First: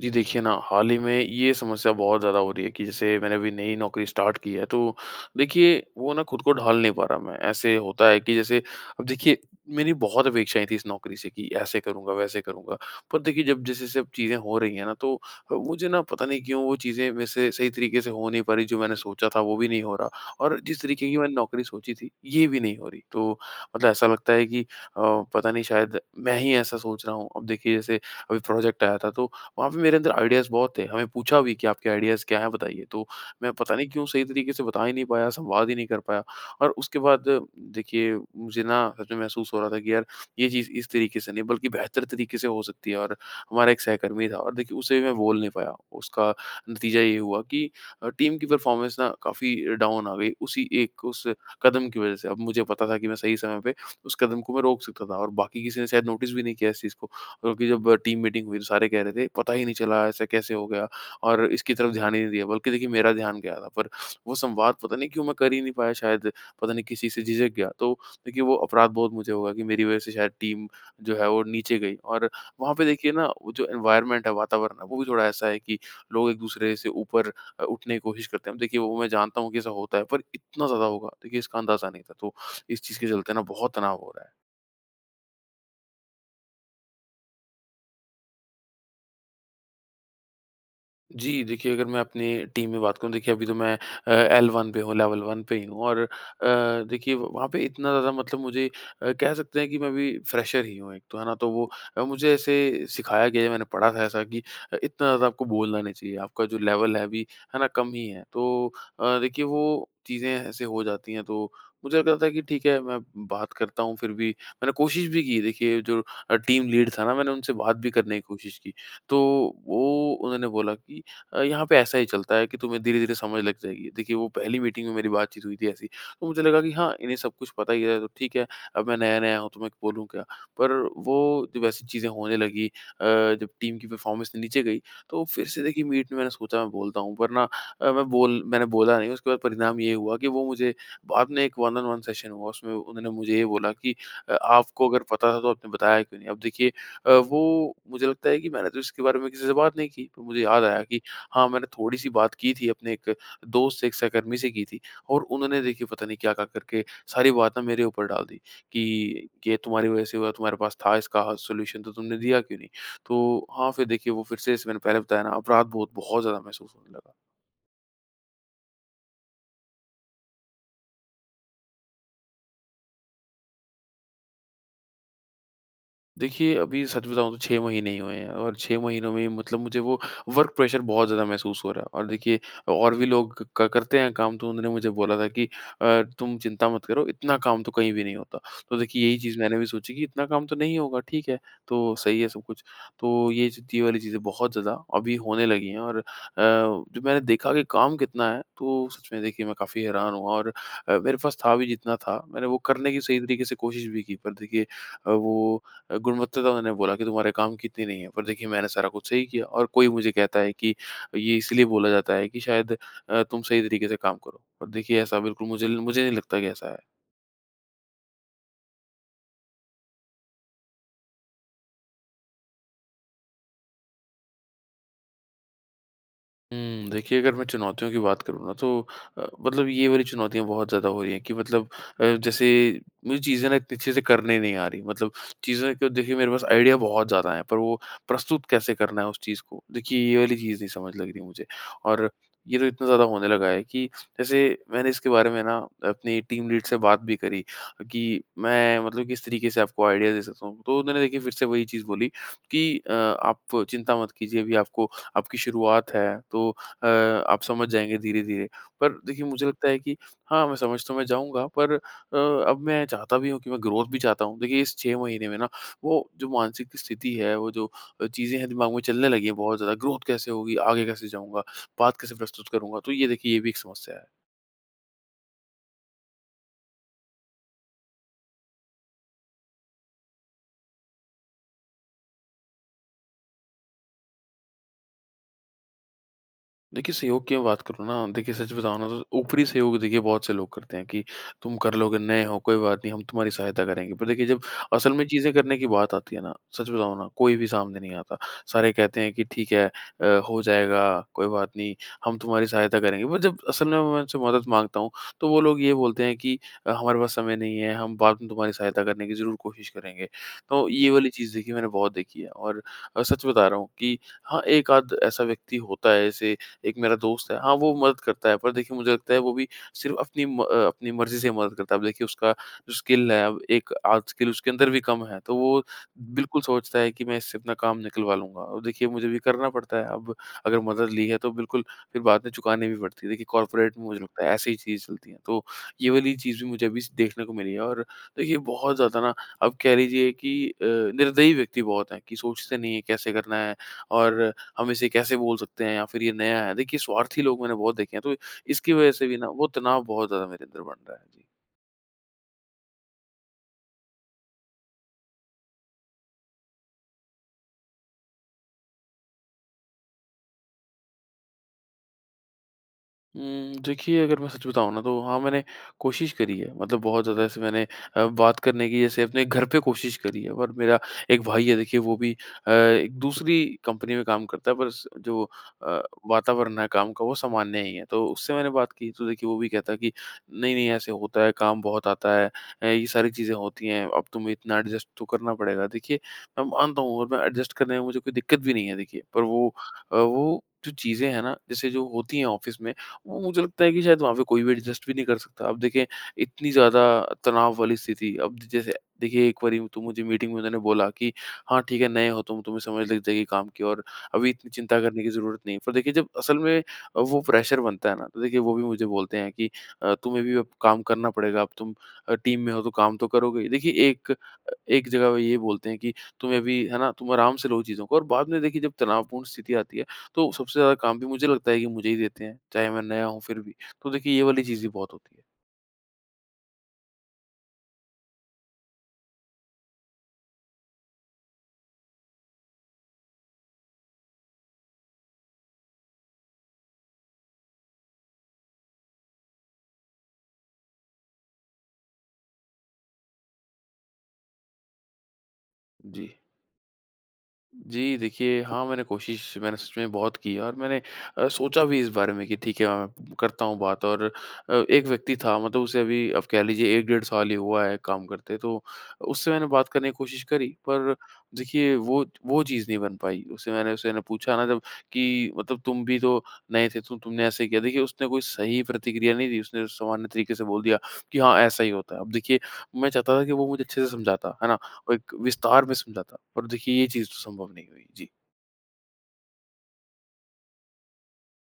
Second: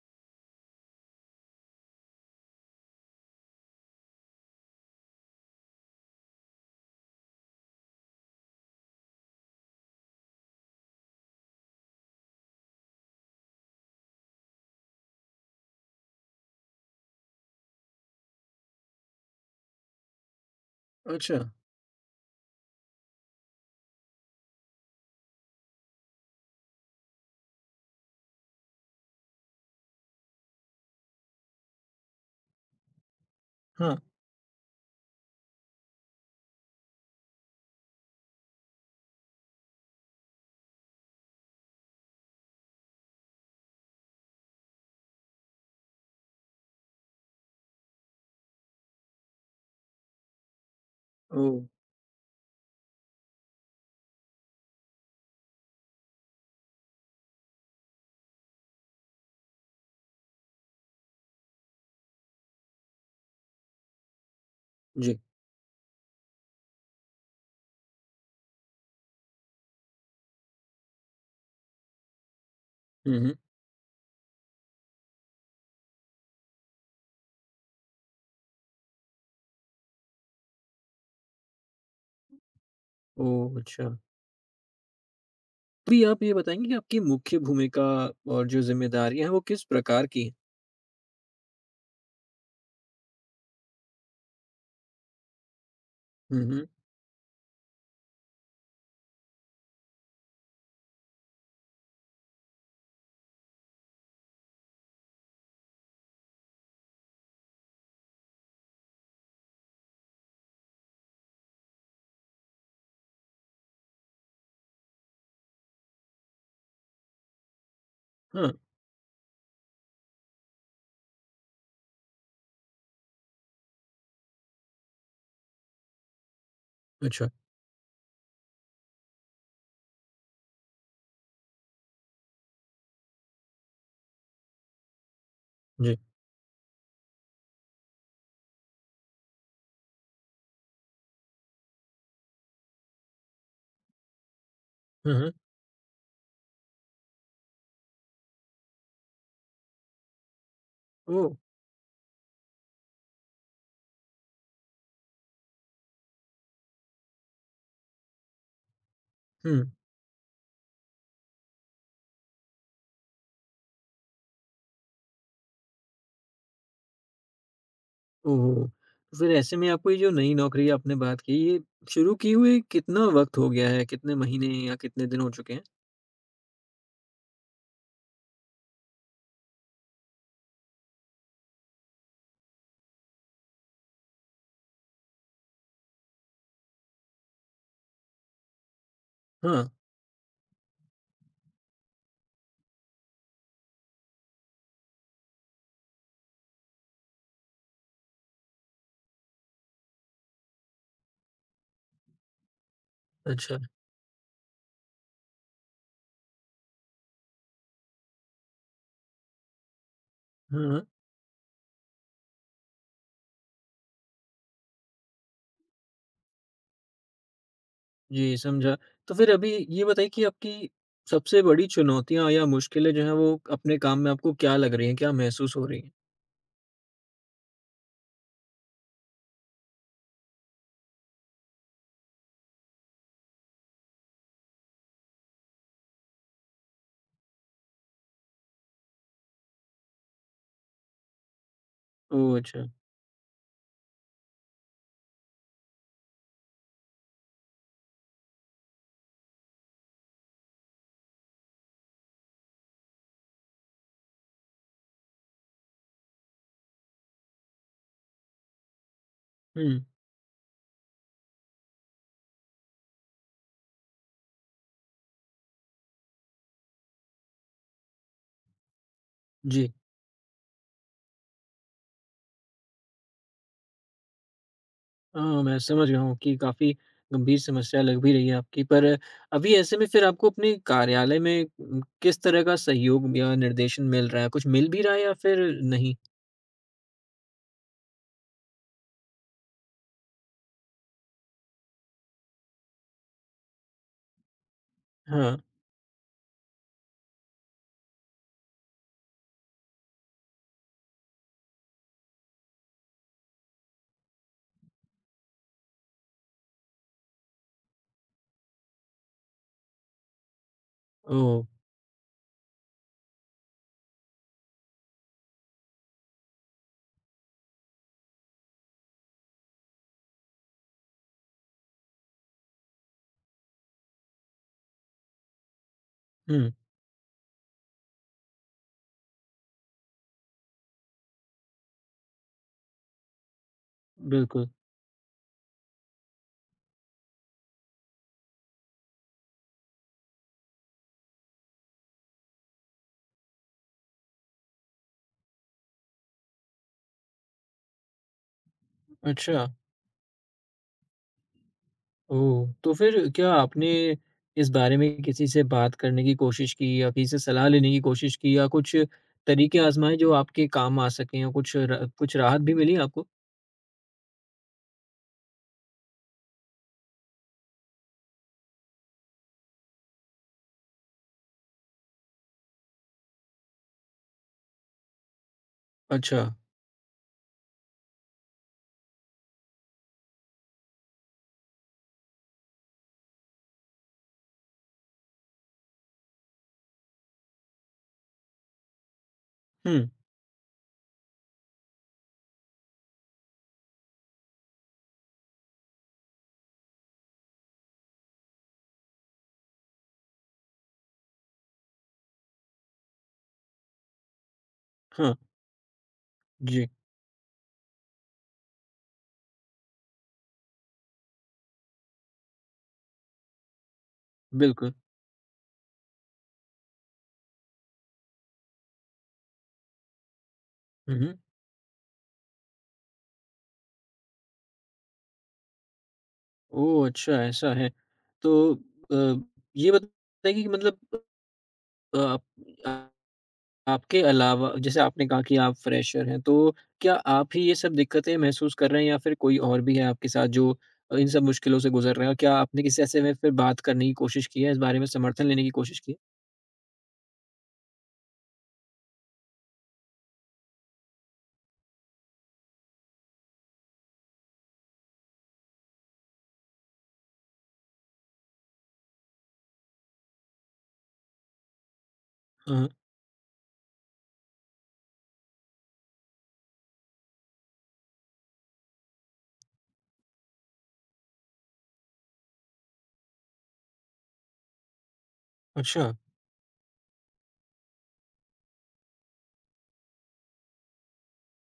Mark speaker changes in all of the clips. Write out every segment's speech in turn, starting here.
Speaker 1: जी देखिए ना, हाल ही में ये समस्या बहुत ज़्यादा हो रही है कि जैसे मैंने अभी नई नौकरी स्टार्ट की है तो देखिए वो ना खुद को ढाल नहीं पा रहा मैं। ऐसे होता है कि जैसे अब देखिए मेरी बहुत अपेक्षाएँ थी इस नौकरी से कि ऐसे करूँगा, वैसे करूँगा। पर देखिए जब जैसे-जैसे अब चीज़ें हो रही हैं ना तो मुझे ना पता नहीं क्यों वो चीज़ें मेरे से सही तरीके से हो नहीं पा रही, जो मैंने सोचा था वो भी नहीं हो रहा और जिस तरीके की मैंने
Speaker 2: अच्छा,
Speaker 1: नौकरी सोची थी, ये भी नहीं हो रही। तो मतलब ऐसा लगता है कि पता नहीं शायद मैं ही ऐसा सोच रहा हूँ। अब देखिए जैसे अभी प्रोजेक्ट आया था तो वहाँ पे मेरे अंदर आइडियाज़ बहुत थे। हमें पूछा भी कि आपके आइडियाज़ क्या हैं बताइए? तो मैं पता नहीं
Speaker 2: हाँ।
Speaker 1: क्यों सही तरीके से बता ही नहीं पाया, संवाद ही नहीं कर पाया। और उसके बाद देखिए मुझे ना सच में महसूस हो रहा था कि यार ये चीज़ इस तरीके से नहीं बल्कि बेहतर तरीके से हो सकती है, और हमारा एक सहकर्मी था और देखिए उसे मैं बोल नहीं पाया। उसका नतीजा ये हुआ कि टीम की परफ़ॉर्मेंस ना काफ़ी डाउन आ गई उसी एक उस
Speaker 2: ओह!
Speaker 1: कदम की वज़ह से। अब मुझे पता था कि मैं सही समय पे उस कदम को मैं रोक सकता था, और बाकी किसी ने शायद नोटिस भी नहीं किया इस चीज़ को। क्योंकि जब टीम मीटिंग हुई तो सारे कह रहे थे पता ही नहीं चला ऐसा कैसे हो गया, और इसकी तरफ ध्यान ही नहीं दिया, बल्कि देखिए मेरा ध्यान गया था पर वो संवाद पता नहीं
Speaker 2: जी।
Speaker 1: क्यों मैं कर ही नहीं पाया, शायद पता नहीं किसी से झिझक गया। तो देखिए वो अपराध बोध मुझे होगा कि मेरी वजह से शायद टीम जो है वो नीचे गई। और वहाँ पे देखिए
Speaker 2: हुँ,
Speaker 1: ना,
Speaker 2: हुँ।
Speaker 1: वो जो एनवायरनमेंट है, वातावरण है, वो भी थोड़ा ऐसा है कि लोग एक दूसरे से ऊपर उठने की कोशिश करते हैं। देखिए वो मैं जानता हूँ कि ऐसा होता है, पर इतना ज़्यादा होगा देखिए इसका अंदाज़ा नहीं था। तो इस चीज़ के चलते ना
Speaker 2: ओह!
Speaker 1: बहुत
Speaker 2: अच्छा।
Speaker 1: तनाव हो रहा है।
Speaker 2: तो ये आप ये बताएँगे कि आपकी मुख्य भूमिका और जो ज़िम्मेदारियाँ हैं वो किस प्रकार की हैं?
Speaker 1: जी, देखिए अगर मैं अपनी टीम में बात करूँ, देखिए अभी तो मैं एल1 पे हूँ, लेवल 1 पे ही हूँ। और
Speaker 2: हुँ, हुँ।
Speaker 1: देखिए वहाँ पे इतना ज़्यादा मतलब मुझे कह सकते हैं कि मैं अभी फ्रेशर ही हूँ एक तो, है ना? तो वो मुझे ऐसे सिखाया गया है, मैंने पढ़ा था ऐसा कि इतना ज़्यादा आपको बोलना नहीं चाहिए, आपका जो लेवल है अभी, है ना? कम ही है। तो देखिए वो चीज़ें ऐसे हो जाती हैं। तो मुझे लग रहा था कि ठीक है मैं बात करता हूँ, फिर भी मैंने कोशिश भी की। देखिए जो टीम लीड था ना, मैंने उनसे बात भी करने की
Speaker 2: हाँ,
Speaker 1: कोशिश की। तो वो उन्होंने बोला कि यहाँ पे ऐसा ही चलता है कि तुम्हें धीरे-धीरे समझ लग जाएगी। देखिए वो पहली मीटिंग में मेरी बातचीत हुई थी ऐसी, तो मुझे लगा कि हाँ, इन्हें
Speaker 2: अच्छा।
Speaker 1: सब कुछ पता ही है तो ठीक है, अब मैं नया-नया हूँ तो मैं बोलूँ क्या? पर वो जब ऐसी चीज़ें होने लगी जब टीम की परफॉर्मेंस नीचे गई, तो फिर से देखिए
Speaker 2: जी।
Speaker 1: मीट में मैंने सोचा मैं बोलता हूँ पर ना, मैंने बोला नहीं। उसके बाद परिणाम ये हुआ कि वो मुझे बाद में एक वन ऑन वन सेशन हुआ, उसमें उन्होंने मुझे ये बोला कि "आपको अगर
Speaker 2: हुँ, हुँ।
Speaker 1: पता था तो आपने बताया क्यों नहीं?" अब देखिए वो मुझे लगता है कि मैंने तो इसके बारे में किसी से बात नहीं की, पर मुझे याद आया कि
Speaker 2: ओह!
Speaker 1: हाँ, मैंने थोड़ी-सी बात की थी अपने एक दोस्त से, एक सहकर्मी से की थी, और उन्होंने देखिए पता नहीं क्या-क्या करके सारी बात ना मेरे ऊपर डाल दी कि, "ये
Speaker 2: हुँ।
Speaker 1: तुम्हारी वज़ह से हुआ, तुम्हारे पास था इसका सॉल्यूशन तो तुमने दिया क्यों नहीं?" तो हाँ, फिर देखिए वो फिर से, जैसे मैंने पहले बताया ना, अपराध-बोध बहुत बहुत ज़्यादा महसूस होने लगा।
Speaker 2: ओह! फिर ऐसे में आपको ये जो नई नौकरी आपने बात की ये शुरू किए हुए कितना वक़्त हो गया है? कितने महीने या कितने दिन हो चुके हैं?
Speaker 1: देखिए, अभी सच बताऊँ तो 6 महीने ही हुए हैं, और 6 महीनों में मतलब मुझे वो वर्क प्रेशर बहुत ज़्यादा महसूस हो रहा है। और देखिए और भी लोग क करते हैं काम, तो उन्होंने मुझे बोला था कि "तुम चिंता मत करो, इतना काम तो कहीं भी नहीं होता।" तो देखिए यही चीज़ मैंने भी
Speaker 2: हाँ,
Speaker 1: सोची कि इतना काम तो नहीं होगा, ठीक है, तो सही है सब कुछ। तो ये वाली चीज़ें बहुत ज़्यादा अभी होने लगी हैं। और जब मैंने देखा कि काम कितना है, तो सच में देखिए मैं काफ़ी हैरान हुआ। और मेरे पास था भी जितना था, मैंने वो करने की सही तरीके से
Speaker 2: अच्छा।
Speaker 1: कोशिश भी की, पर देखिए वो गुणवत्ता तो उन्होंने बोला कि तुम्हारे काम की इतनी नहीं है। पर देखिए मैंने सारा कुछ सही किया, और कोई मुझे कहता है
Speaker 2: हाँ,
Speaker 1: कि
Speaker 2: हाँ।
Speaker 1: ये इसलिए बोला जाता है कि शायद तुम सही तरीके से काम करो। पर देखिए ऐसा बिल्कुल मुझे मुझे नहीं लगता कि ऐसा है।
Speaker 2: जी, समझा। तो फिर अभी ये बताइए कि आपकी सबसे बड़ी चुनौतियाँ या मुश्किलें जो हैं वो अपने काम में आपको क्या लग रही हैं? क्या महसूस हो रही हैं?
Speaker 1: हुँ, देखिए अगर मैं चुनौतियों की बात करूँ ना, तो मतलब ये वाली चुनौतियाँ बहुत ज़्यादा हो रही हैं कि मतलब जैसे मुझे चीज़ें ना इतनी अच्छे से करने नहीं आ रही। मतलब चीज़ें को देखिए मेरे पास आइडिया बहुत ज़्यादा है, पर वो प्रस्तुत कैसे करना है उस चीज़ को, देखिए ये वाली चीज़ नहीं समझ लग रही मुझे। और
Speaker 2: ओह!
Speaker 1: ये तो
Speaker 2: अच्छा।
Speaker 1: इतना ज़्यादा होने लगा है कि जैसे मैंने इसके बारे में ना अपनी टीम लीड से बात भी करी कि मैं मतलब किस तरीके से आपको आइडिया दे सकता हूँ। तो उन्होंने देखिए फिर से वही चीज़ बोली कि आप चिंता मत कीजिए, अभी आपको, आपकी शुरुआत है, तो आप समझ जाएँगे धीरे-धीरे। पर देखिए मुझे लगता है
Speaker 2: हुँ।
Speaker 1: कि हाँ, मैं समझ तो मैं जाऊँगा, पर अब मैं चाहता भी हूँ कि मैं ग्रोथ भी चाहता हूँ। देखिए इस 6 महीने में ना, वो जो मानसिक स्थिति है, वो जो चीज़ें हैं दिमाग में चलने लगी हैं बहुत
Speaker 2: जी।
Speaker 1: ज़्यादा, ग्रोथ कैसे होगी, आगे कैसे जाऊँगा, बात कैसे प्रस्तुत करूँगा? तो ये देखिए ये भी एक समस्या है।
Speaker 2: मैं समझ गया हूँ कि काफ़ी गंभीर समस्या लग भी रही है आपकी। पर अभी ऐसे में फिर आपको अपने कार्यालय में किस तरह का सहयोग या निर्देशन मिल रहा है? कुछ मिल भी रहा है या फिर नहीं?
Speaker 1: देखिए, सहयोग की मैं बात करूँ ना, देखिए सच बताऊँ ना, तो ऊपरी सहयोग देखिए बहुत से लोग करते हैं कि तुम कर लोगे, नए हो कोई बात नहीं, हम तुम्हारी सहायता करेंगे। पर देखिए जब असल में चीज़ें
Speaker 2: हाँ।
Speaker 1: करने की बात आती है ना, सच बताऊँ ना, कोई भी सामने नहीं आता। सारे कहते हैं कि ठीक है, हो जाएगा, कोई बात नहीं, हम तुम्हारी सहायता करेंगे। पर जब असल में मैं उनसे मदद माँगता हूँ, तो वो लोग ये बोलते हैं कि हमारे पास समय नहीं है, हम बाद में तुम्हारी सहायता करने की ज़रूर कोशिश करेंगे। तो ये वाली चीज़
Speaker 2: ओह!
Speaker 1: देखिए मैंने बहुत देखी है। और सच बता रहा हूँ कि हाँ, एक आध ऐसा व्यक्ति होता है, जैसे एक मेरा दोस्त है, हाँ, वो मदद करता है। पर देखिए मुझे लगता है वो भी सिर्फ़ अपनी अपनी मर्ज़ी से मदद करता है। अब देखिए उसका जो स्किल है, अब एक आर्ट स्किल उसके अंदर भी कम है, तो वो बिल्कुल
Speaker 2: हुँ,
Speaker 1: सोचता है कि मैं इससे अपना काम निकलवा लूँगा। और देखिए मुझे भी करना पड़ता है, अब अगर मदद ली है तो बिल्कुल फिर बाद में चुकानी भी पड़ती है। देखिए कॉर्पोरेट में मुझे लगता है
Speaker 2: बिल्कुल।
Speaker 1: ऐसी ही चीज़ चलती है, तो ये वाली चीज़ भी मुझे अभी स देखने को मिली है। और देखिए बहुत ज़्यादा ना, अब कह लीजिए कि निर्दयी व्यक्ति बहुत हैं कि सोचते नहीं है कैसे करना है, और हम इसे कैसे बोल सकते हैं, या फिर ये नया है। देखिए स्वार्थी लोग मैंने बहुत देखे हैं, तो इसकी वजह से भी ना वो
Speaker 2: अच्छा।
Speaker 1: तनाव बहुत ज़्यादा मेरे अंदर बन रहा है। जी।
Speaker 2: ओह! तो फिर क्या आपने इस बारे में किसी से बात करने की कोशिश की या किसी से सलाह लेने की कोशिश की या कुछ तरीके आज़माए जो आपके काम आ सकें? या कुछ राहत भी मिली आपको?
Speaker 1: देखिए अगर मैं सच बताऊँ ना, तो हाँ, मैंने कोशिश करी है। मतलब बहुत ज़्यादा ऐसे मैंने बात करने की जैसे अपने घर पे कोशिश करी है। और मेरा एक भाई है, देखिए वो भी एक दूसरी कंपनी में काम करता है, पर स जो अ,
Speaker 2: अच्छा।
Speaker 1: वातावरण है काम का वो सामान्य ही है। तो उससे मैंने बात की, तो देखिए वो भी कहता है कि नहीं, नहीं ऐसे होता है, काम बहुत आता है। ये सारी चीज़ें होती हैं, अब तुम्हें इतना एडजस्ट तो करना पड़ेगा। देखिए मैं मानता हूँ, और मैं एडजस्ट करने में मुझे कोई दिक्कत भी नहीं है देखिए। पर वो
Speaker 2: हुँ।
Speaker 1: वो जो चीज़ें हैं ना, जैसे जो होती हैं ऑफ़िस में, वो मुझे लगता है कि शायद वहाँ पे कोई भी एडजस्ट भी नहीं कर सकता। अब देखें इतनी ज़्यादा तनाव वाली स्थिति, अब जैसे देखिए एक बारी तो मुझे मीटिंग में उन्होंने बोला कि हाँ, ठीक है नए हो तुम, तुम्हें समझ लग जाएगी काम की, और अभी इतनी चिंता करने की
Speaker 2: हाँ।
Speaker 1: ज़रूरत नहीं है। पर देखिए जब असल में
Speaker 2: जी।
Speaker 1: वो प्रेशर बनता है ना, तो देखिए वो भी मुझे बोलते हैं कि तुम्हें भी अब काम करना पड़ेगा, अब तुम टीम में हो तो काम तो करोगे ही। देखिए एक
Speaker 2: बिल्कुल।
Speaker 1: एक जगह वो ये बोलते हैं कि तुम्हें अभी है ना, तुम आराम से लो चीज़ों को, और बाद में देखिए जब तनावपूर्ण स्थिति आती है, तो सबसे ज़्यादा काम
Speaker 2: हुँ,
Speaker 1: भी
Speaker 2: हुँ।
Speaker 1: मुझे लगता है कि मुझे ही देते हैं, चाहे मैं नया हूँ फिर भी। तो देखिए ये वाली चीज़ें बहुत होती है।
Speaker 2: ओह! अच्छा, ऐसा है। तो अ, ये बताइए कि मतलब आप अ, आपके अलावा जैसे आपने कहा कि आप फ्रेशर हैं, तो क्या आप ही ये सब दिक्कतें महसूस कर रहे हैं या फिर कोई और भी है आपके साथ जो इन सब मुश्किलों से गुज़र रहा है? और क्या आपने किसी ऐसे में फिर बात करने की कोशिश की है, इस बारे में समर्थन लेने की कोशिश की है?
Speaker 1: जी। जी, देखिए हाँ, मैंने सच में बहुत की है। और मैंने सोचा भी इस बारे में कि ठीक है मैं करता हूँ बात। और एक व्यक्ति था, मतलब उसे अभी आप कह लीजिए 1 डेढ़ साल ही हुआ है काम करते, तो उससे मैंने बात करने की कोशिश करी, पर देखिए वो
Speaker 2: हाँ,
Speaker 1: चीज़
Speaker 2: हाँ।
Speaker 1: नहीं बन पाई। उससे मैंने उसे ना पूछा ना, जब कि मतलब तुम भी तो नए थे, तो तुमने ऐसे किया। देखिए उसने कोई सही प्रतिक्रिया नहीं दी, उसने सामान्य तरीके से बोल दिया कि हाँ, ऐसा ही होता है। अब देखिए मैं चाहता था कि वो मुझे अच्छे से समझाता, है ना? एक विस्तार में
Speaker 2: अच्छा।
Speaker 1: समझाता, और देखिए ये चीज़ तो संभव नहीं हुई। जी।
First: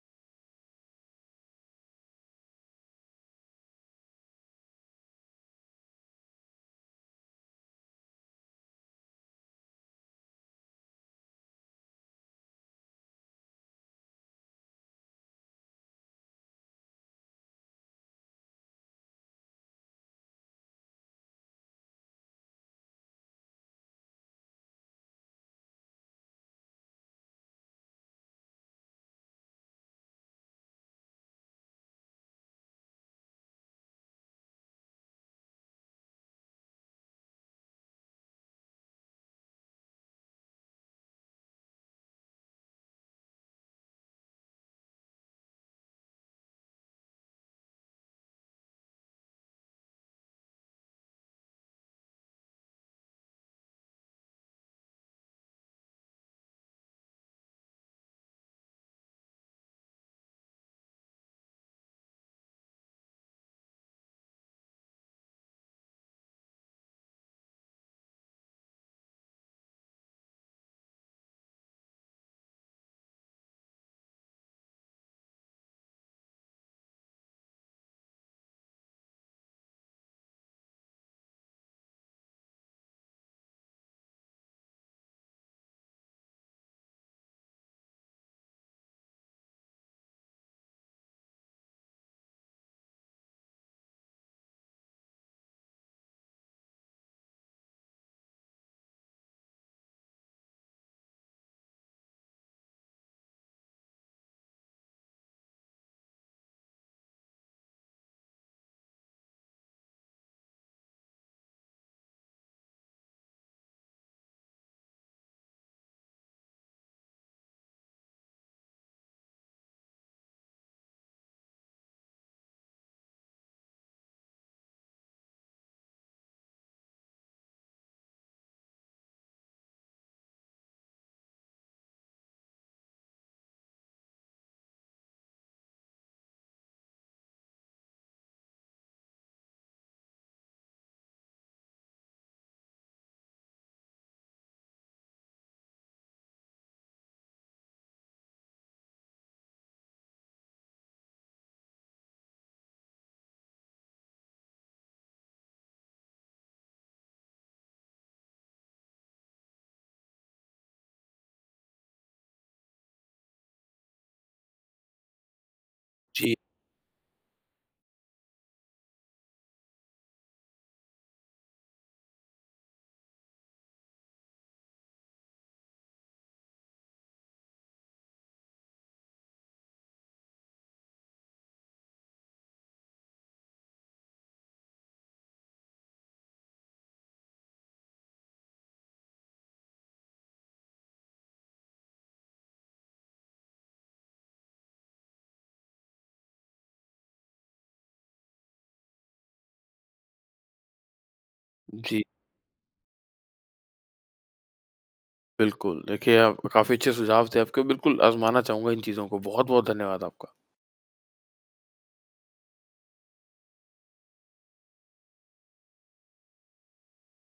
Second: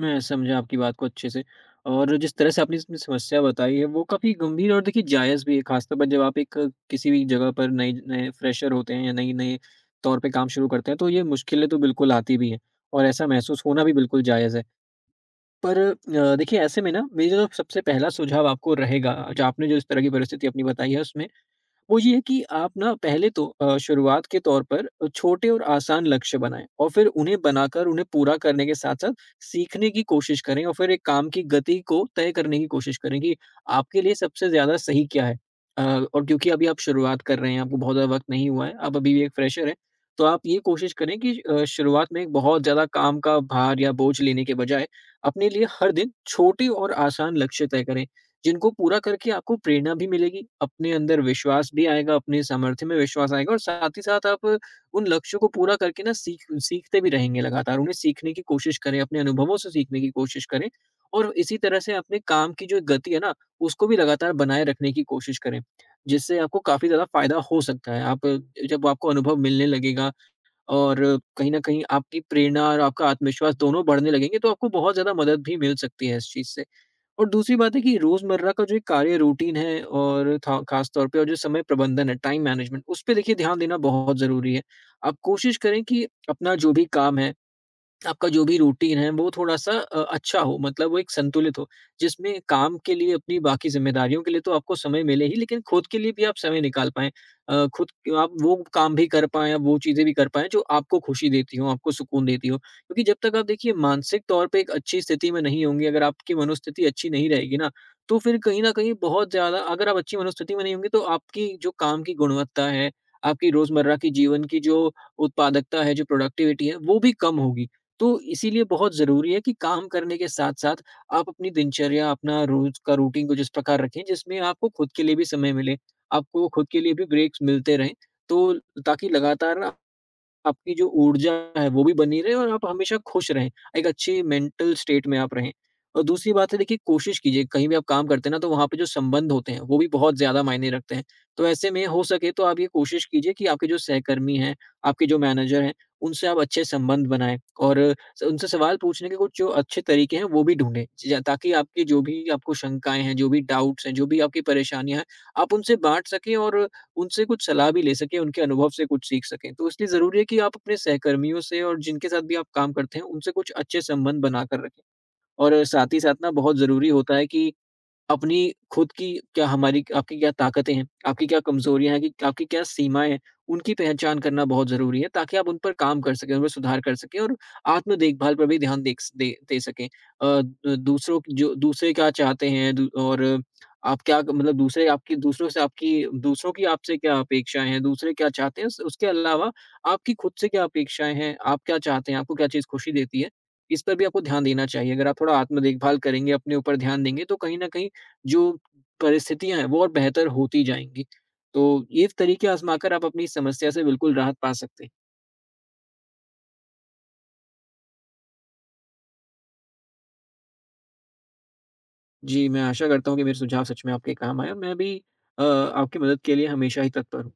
Speaker 2: मैं समझा आपकी बात को अच्छे से और जिस तरह से आपने इसमें समस्या बताई है वो काफ़ी गंभीर और देखिए जायज़ भी है, खासतौर पर जब आप एक किसी भी जगह पर नए नए फ्रेशर होते हैं या नई नए तौर पे काम शुरू करते हैं, तो ये मुश्किलें तो बिल्कुल आती भी हैं और ऐसा महसूस होना भी बिल्कुल जायज़ है। पर देखिए ऐसे में ना मेरा जो सबसे पहला सुझाव आपको रहेगा, जो आपने जो इस तरह की परिस्थिति अपनी बताई है उसमें, वो ये है कि आप ना पहले तो शुरुआत के तौर पर छोटे और आसान लक्ष्य बनाएं और फिर उन्हें बनाकर उन्हें पूरा करने के साथ साथ सीखने की कोशिश करें और फिर एक काम की गति को तय करने की कोशिश करें कि आपके लिए सबसे ज्यादा सही क्या है। अ, और क्योंकि अभी आप शुरुआत कर रहे हैं, आपको बहुत ज्यादा वक्त नहीं हुआ है, आप अभी भी एक फ्रेशर हैं, तो आप ये कोशिश करें कि शुरुआत में एक बहुत ज्यादा काम का भार या बोझ लेने के बजाय अपने लिए हर दिन छोटे और आसान लक्ष्य तय करें, जिनको पूरा करके आपको प्रेरणा भी मिलेगी, अपने अंदर विश्वास भी आएगा, अपने सामर्थ्य में विश्वास आएगा और साथ ही साथ आप उन लक्ष्यों को पूरा करके ना सीखते भी रहेंगे लगातार। उन्हें सीखने की कोशिश करें, अपने अनुभवों से सीखने की कोशिश करें और इसी तरह से अपने काम की जो गति है ना, उसको भी लगातार बनाए रखने की कोशिश करें, जिससे आपको काफ़ी ज़्यादा फ़ायदा हो सकता है। आप जब आपको अनुभव मिलने लगेगा और कहीं न कहीं आपकी प्रेरणा और आपका आत्मविश्वास दोनों बढ़ने लगेंगे, तो आपको बहुत ज़्यादा मदद भी मिल सकती है इस चीज़ से। और दूसरी बात है कि रोज़मर्रा का जो एक कार्य रूटीन है और था ख़ास तौर पे, और जो समय प्रबंधन है, टाइम मैनेजमेंट, उस पे देखिए ध्यान देना बहुत ज़रूरी है। आप कोशिश करें कि अपना जो भी काम है, आपका जो भी रूटीन है वो थोड़ा-सा अच्छा हो, मतलब वो एक संतुलित हो, जिसमें काम के लिए, अपनी बाकी ज़िम्मेदारियों के लिए तो आपको समय मिले ही, लेकिन खुद के लिए भी आप समय निकाल पाएँ। आप वो काम भी कर पाएँ, आप वो चीज़ें भी कर पाएँ जो आपको खुशी देती हों, आपको सुकून देती हों। क्योंकि जब तक आप देखिए मानसिक तौर पे एक अच्छी स्थिति में नहीं होंगे, अगर आपकी मनोस्थिति अच्छी नहीं रहेगी ना, तो फिर कहीं न कहीं बहुत ज़्यादा, अगर आप अच्छी मनोस्थिति में नहीं होंगे तो आपकी जो काम की गुणवत्ता है, आपकी रोज़मर्रा की जीवन की जो उत्पादकता है, जो प्रोडक्टिविटी है, वो भी कम होगी। तो इसीलिए बहुत ज़रूरी है कि काम करने के साथ-साथ आप अपनी दिनचर्या, अपना रोज़ का रूटीन कुछ इस प्रकार रखें जिसमें आपको खुद के लिए भी समय मिले, आपको खुद के लिए भी ब्रेक्स मिलते रहें। तो ताकि लगातार आपकी जो ऊर्जा है वो भी बनी रहे और आप हमेशा खुश रहें। एक अच्छी मेंटल स्टेट में आप रहें। और दूसरी बात है, देखिए कोशिश कीजिए कहीं भी आप काम करते हैं ना, तो वहाँ पे जो संबंध होते हैं वो भी बहुत ज़्यादा मायने रखते हैं। तो ऐसे में हो सके तो आप ये कोशिश कीजिए कि आपके जो सहकर्मी हैं, आपके जो मैनेजर हैं, उनसे आप अच्छे संबंध बनाएँ और स उनसे सवाल पूछने के कुछ जो अच्छे तरीके हैं वो भी ढूँढें। ज ताकि आपकी जो भी आपको शंकाएँ हैं, जो भी डाउट्स हैं, जो भी आपकी परेशानियाँ हैं, आप उनसे बाँट सकें और उनसे कुछ सलाह भी ले सकें, उनके अनुभव से कुछ सीख सकें। तो इसलिए ज़रूरी है कि आप अपने सहकर्मियों से और जिनके साथ भी आप काम करते हैं, उनसे कुछ अच्छे संबंध बनाकर रखें। और साथ ही साथ ना
Speaker 1: जी।
Speaker 2: बहुत ज़रूरी होता है कि अपनी खुद की क्या, हमारी आपकी क्या ताकतें हैं, आपकी क्या कमज़ोरियाँ हैं, कि आपकी क्या सीमाएँ हैं, उनकी पहचान करना बहुत ज़रूरी है ताकि आप उन पर काम कर सकें, उन पर सुधार कर सकें और आत्म देखभाल पर भी ध्यान देक स दे दे सकें। अ, द दूसरों की जो, दूसरे क्या चाहते हैं, दू और आप क्या मतलब दूसरे आपकी दूसरों से आपकी दूसरों की आपसे क्या अपेक्षाएँ हैं, दूसरे क्या चाहते हैं, उस उसके अलावा आपकी खुद से क्या अपेक्षाएँ हैं, आप क्या चाहते हैं, आपको क्या चीज़ खुशी देती है, इस पर भी आपको ध्यान देना चाहिए। अगर आप थोड़ा आत्म देखभाल करेंगे, अपने ऊपर ध्यान देंगे, तो कहीं न कहीं जो परिस्थितियाँ हैं वो और बेहतर होती जाएँगी। तो
Speaker 1: जी,
Speaker 2: ये तरीके आज़माकर आप अपनी समस्या से बिल्कुल राहत पा सकते हैं।
Speaker 1: बिल्कुल। देखिए आप काफ़ी अच्छे सुझाव थे आपके, बिल्कुल आज़माना चाहूँगा इन चीज़ों को। बहुत-बहुत धन्यवाद आपका।
Speaker 2: जी, मैं आशा करता हूँ कि मेरे सुझाव सच में आपके काम आए और मैं भी आपकी मदद के लिए हमेशा ही तत्पर हूँ।